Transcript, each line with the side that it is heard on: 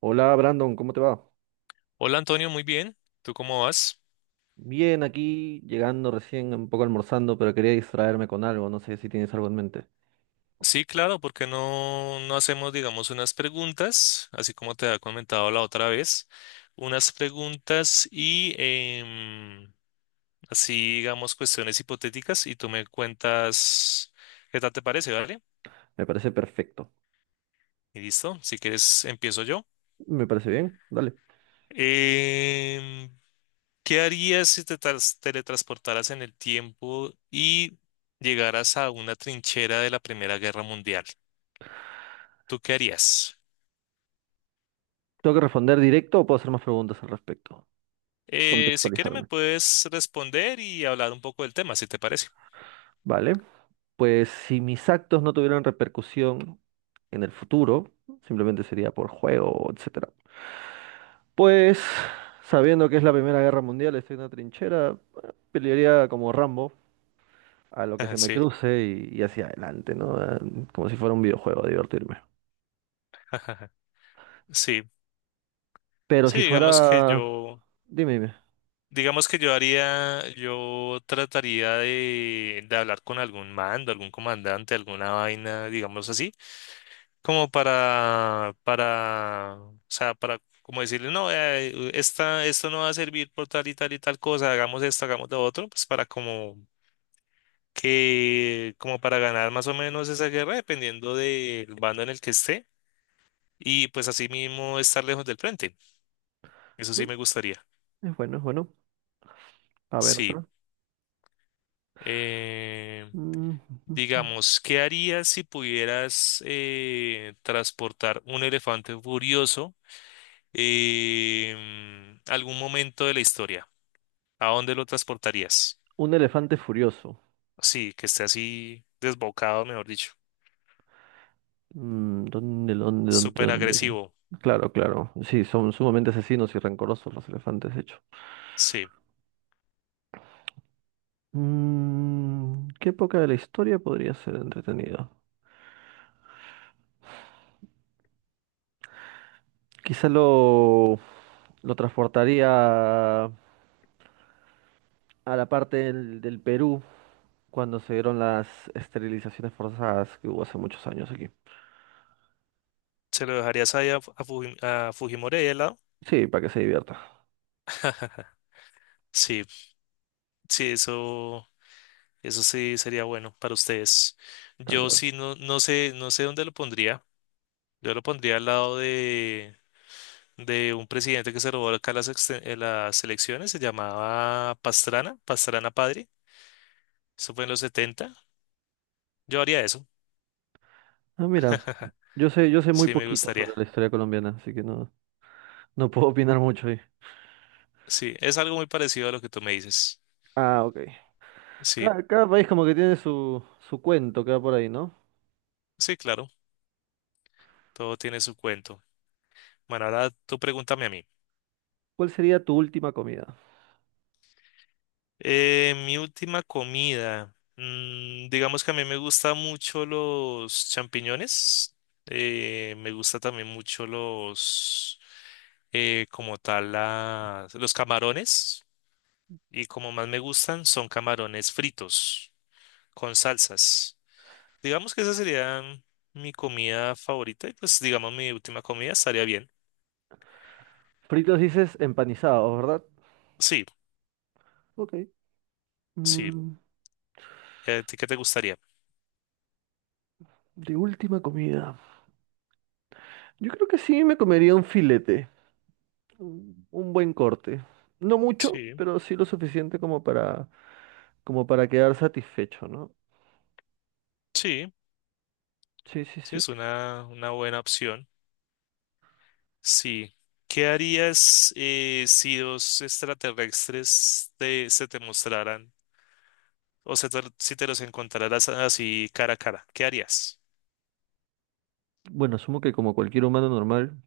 right: Hola Brandon, ¿cómo te va?
left: Hola Antonio, muy bien. ¿Tú cómo vas?
right: Bien, aquí llegando recién, un poco almorzando, pero quería distraerme con algo, no sé si tienes algo en mente.
left: Sí, claro, porque no hacemos, digamos, unas preguntas, así como te había comentado la otra vez, unas preguntas y así, digamos, cuestiones hipotéticas y tú me cuentas qué tal te parece, ¿vale?
right: Me parece perfecto.
left: Y listo, si quieres, empiezo yo.
right: Me parece bien, dale.
left: Em, ¿Qué harías si teletransportaras en el tiempo y llegaras a una trinchera de la Primera Guerra Mundial? ¿Tú qué harías?
right: ¿Tengo que responder directo o puedo hacer más preguntas al respecto?
left: Si quieres me
right: Contextualizarme.
left: puedes responder y hablar un poco del tema, si te parece.
right: Vale, pues si mis actos no tuvieran repercusión en el futuro, simplemente sería por juego, etcétera. Pues, sabiendo que es la Primera Guerra Mundial, estoy en una trinchera, pelearía como Rambo a lo que se
left: Ajá.
right: me
left: Sí,
right: cruce y hacia adelante, ¿no? Ah, como si fuera un videojuego, a divertirme.
left: ajá, sí.
right: Pero
left: Sí,
right: si fuera... Dime, dime.
left: digamos que yo haría, yo trataría de hablar con algún mando, algún comandante, alguna vaina, digamos así, como o sea, para como decirle, no, esto no va a servir por tal y tal y tal cosa, hagamos esto, hagamos lo otro, pues para como que como para ganar más o menos esa guerra, dependiendo del bando en el que esté, y pues así mismo estar lejos del frente. Eso sí
right: No,
left: me gustaría.
right: es bueno, es bueno. A ver,
left: Sí.
right: otro.
left: Eh,
right: Mm,
left: digamos, ¿qué harías si pudieras transportar un elefante furioso a algún momento de la historia? ¿A dónde lo transportarías?
right: un elefante furioso.
left: Sí, que esté así desbocado, mejor dicho.
right: Mm, ¿dónde, dónde, dónde,
left: Súper
right: dónde?
left: agresivo.
right: Claro, claro. Sí, son sumamente asesinos y rencorosos los elefantes, de hecho.
left: Sí.
right: Mm, ¿qué época de la historia podría ser entretenida? Quizá lo transportaría a la parte del Perú cuando se dieron las esterilizaciones forzadas que hubo hace muchos años aquí.
left: ¿Se lo dejarías ahí a, Fujimori ahí al lado?
right: Sí, para que se divierta,
left: Sí. Sí, eso sí sería bueno para ustedes.
right: tal
left: Yo
right: cual.
left: sí no sé, no sé dónde lo pondría. Yo lo pondría al lado de un presidente que se robó acá las, las elecciones, se llamaba Pastrana, Pastrana Padre. Eso fue en los 70. Yo haría eso.
right: Ah, mira, yo sé muy
left: Sí, me
right: poquito
left: gustaría.
right: sobre la historia colombiana, así que no, no puedo opinar mucho ahí.
left: Sí, es algo muy parecido a lo que tú me dices.
right: Ah, ok.
left: Sí,
right: Cada país como que tiene su, su cuento que va por ahí, ¿no?
left: sí, claro. Todo tiene su cuento. Bueno, ahora tú pregúntame a mí.
right: ¿Cuál sería tu última comida?
left: Mi última comida. Digamos que a mí me gusta mucho los champiñones. Me gusta también mucho como tal, los camarones. Y como más me gustan son camarones fritos con salsas. Digamos que esa sería mi comida favorita. Y pues, digamos, mi última comida estaría bien.
right: Fritos dices empanizados, ¿verdad?
left: Sí,
right: Ok.
left: sí.
right: Mm,
left: ¿Y a ti qué te gustaría?
right: de última comida. Yo creo que sí me comería un filete. Un buen corte. No mucho,
left: Sí,
right: pero sí lo suficiente como para, como para quedar satisfecho, ¿no?
left: sí,
right: Sí, sí,
left: sí,
right: sí.
left: es una buena opción. Sí. ¿Qué harías si dos extraterrestres se te mostraran o si te los encontraras así cara a cara? ¿Qué harías?
right: Bueno, asumo que como cualquier humano normal,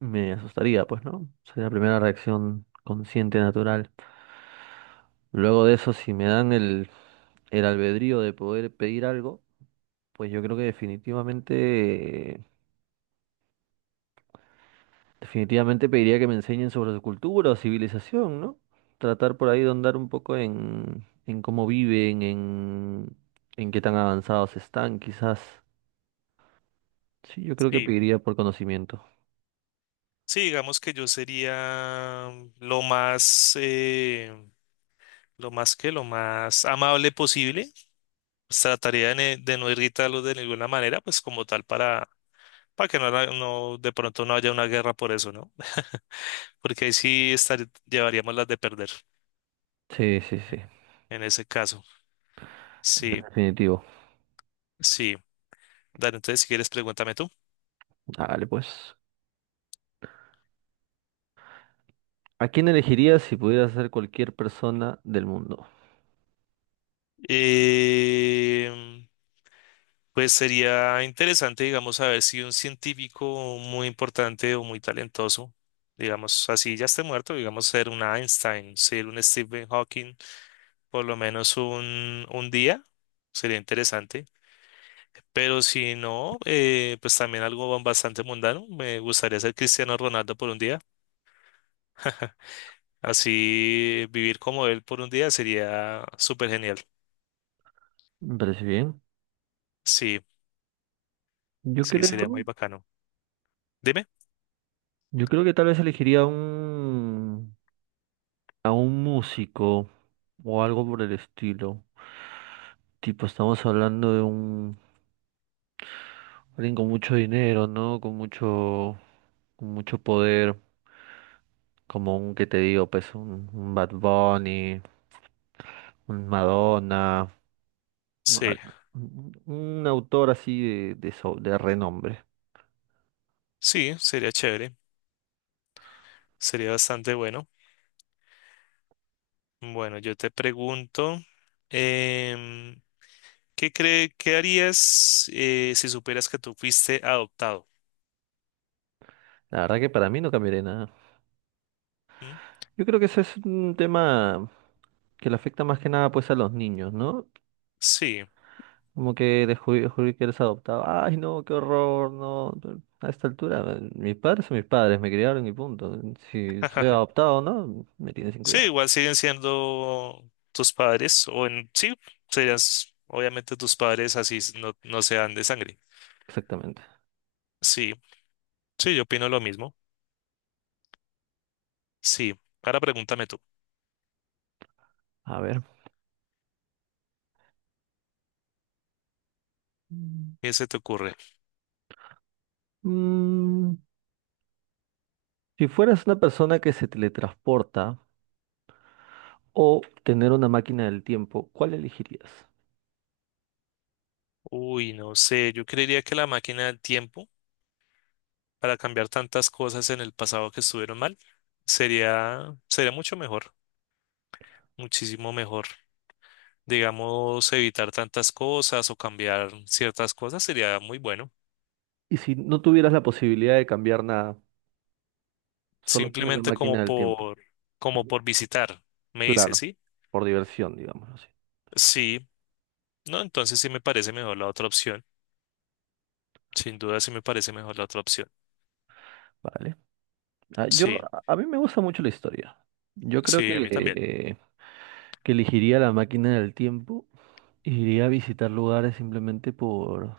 right: me asustaría, pues, ¿no? Sería la primera reacción consciente, natural. Luego de eso, si me dan el albedrío de poder pedir algo, pues yo creo que definitivamente, definitivamente pediría que me enseñen sobre su cultura o civilización, ¿no? Tratar por ahí de andar un poco en cómo viven, en qué tan avanzados están, quizás. Sí, yo creo que
left: Sí.
right: pediría por conocimiento.
left: Sí, digamos que yo sería lo más, lo más amable posible. Pues trataría de no irritarlos de ninguna manera, pues como tal para que no, no, de pronto no haya una guerra por eso, ¿no? Porque ahí sí estar, llevaríamos las de perder
right: Sí, sí, sí.
left: en ese caso. Sí,
right: Definitivo.
left: sí. Dale, entonces si quieres, pregúntame tú.
right: Hágale pues. ¿A quién elegirías si pudieras ser cualquier persona del mundo?
left: Em, pues sería interesante, digamos, saber si un científico muy importante o muy talentoso, digamos, así ya esté muerto, digamos, ser un Einstein, ser un Stephen Hawking, por lo menos un día, sería interesante. Pero si no, pues también algo bastante mundano. Me gustaría ser Cristiano Ronaldo por un día. Así vivir como él por un día sería súper genial.
right: Me parece bien.
left: Sí,
right: Yo
left: sí, sería muy
right: creo,
left: bacano. Dime.
right: yo creo que tal vez elegiría a un músico o algo por el estilo. Tipo, estamos hablando de un, alguien con mucho dinero, ¿no? Con mucho poder, como un, ¿que te digo? Pues un Bad Bunny, un Madonna, un,
left: Sí,
right: un autor así de, so- de renombre.
left: sí, sería chévere. Sería bastante bueno. Bueno, yo te pregunto, em, ¿qué harías si supieras que tú fuiste adoptado?
right: La verdad que para mí no cambiaría nada.
left: ¿Mm?
right: Yo creo que ese es un tema que le afecta más que nada pues a los niños, ¿no?
left: Sí,
right: Como que "descubrí que eres adoptado. Ay, no, qué horror, no, no". A esta altura, mis padres son mis padres, me criaron y punto. Si soy adoptado o no, me tienen sin
left: sí,
right: cuidado.
left: igual siguen siendo tus padres, sí, serías obviamente tus padres así no, no sean de sangre.
right: Exactamente.
left: Sí, sí, yo opino lo mismo. Sí, ahora pregúntame tú,
right: A ver. Mm.
left: ¿qué se te ocurre?
right: Mm, si fueras una persona que se teletransporta o tener una máquina del tiempo, ¿cuál elegirías?
left: Uy, no sé, yo creería que la máquina del tiempo, para cambiar tantas cosas en el pasado que estuvieron mal, sería, sería mucho mejor, muchísimo mejor. Digamos, evitar tantas cosas o cambiar ciertas cosas sería muy bueno.
right: Y si no tuvieras la posibilidad de cambiar nada, solo tener la
left: Simplemente como
right: máquina del tiempo.
left: por, como por visitar, me dice,
right: Claro,
left: ¿sí?
right: por diversión, digamos así.
left: Sí, no, entonces sí me parece mejor la otra opción. Sin duda sí me parece mejor la otra opción.
right: Vale. Ah, yo,
left: Sí,
right: a mí me gusta mucho la historia. Yo creo
left: sí, a mí también.
right: que elegiría la máquina del tiempo e iría a visitar lugares simplemente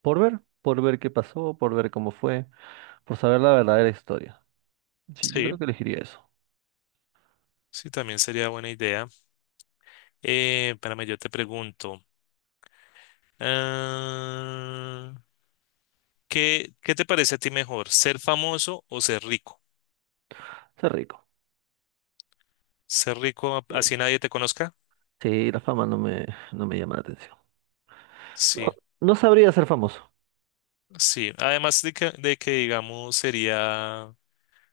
right: por ver qué pasó, por ver cómo fue, por saber la verdadera historia. Sí, yo
left: Sí,
right: creo que elegiría eso.
left: sí, también sería buena idea. Espérame, yo te pregunto. ah, ¿Qué, qué te parece a ti mejor, ser famoso o ser rico?
right: Ser rico.
left: Ser rico,
right: Sí,
left: así nadie te conozca.
right: sí, la fama no me, no me llama la atención. No,
left: Sí,
right: no sabría ser famoso.
left: sí. Además de que, digamos, sería, o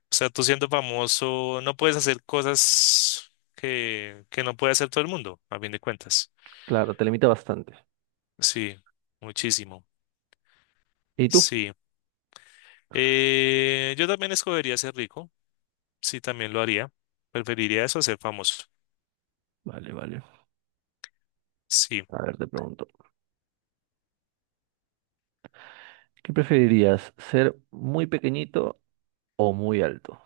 left: sea, tú siendo famoso no puedes hacer cosas que no puede hacer todo el mundo, a fin de cuentas.
right: Claro, te limita bastante.
left: Sí, muchísimo.
right: ¿Y tú?
left: Sí. Yo también escogería ser rico. Sí, también lo haría. Preferiría eso a ser famoso.
right: Vale, vale.
left: Sí.
right: A ver, te pregunto. ¿Qué preferirías? ¿Ser muy pequeñito o muy alto?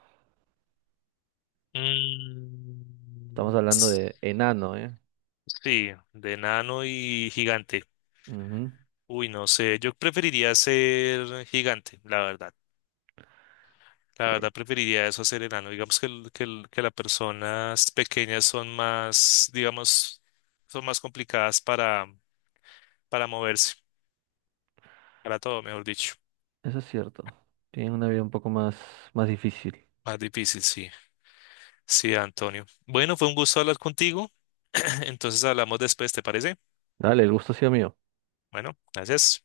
right: Estamos
left: Mm,
right: hablando de enano, ¿eh?
left: sí, de nano y gigante.
right: Ujú,
left: Uy, no sé, yo preferiría ser gigante, la verdad. La
right: sí,
left: verdad preferiría eso, a ser enano. Digamos que, que las personas pequeñas son más, digamos, son más complicadas para moverse, para todo, mejor dicho.
right: eso es cierto. Tienen una vida un poco más, más difícil.
left: Más difícil, sí. Sí, Antonio. Bueno, fue un gusto hablar contigo. Entonces hablamos después, ¿te parece?
right: Dale, el gusto ha sido mío.
left: Bueno, gracias.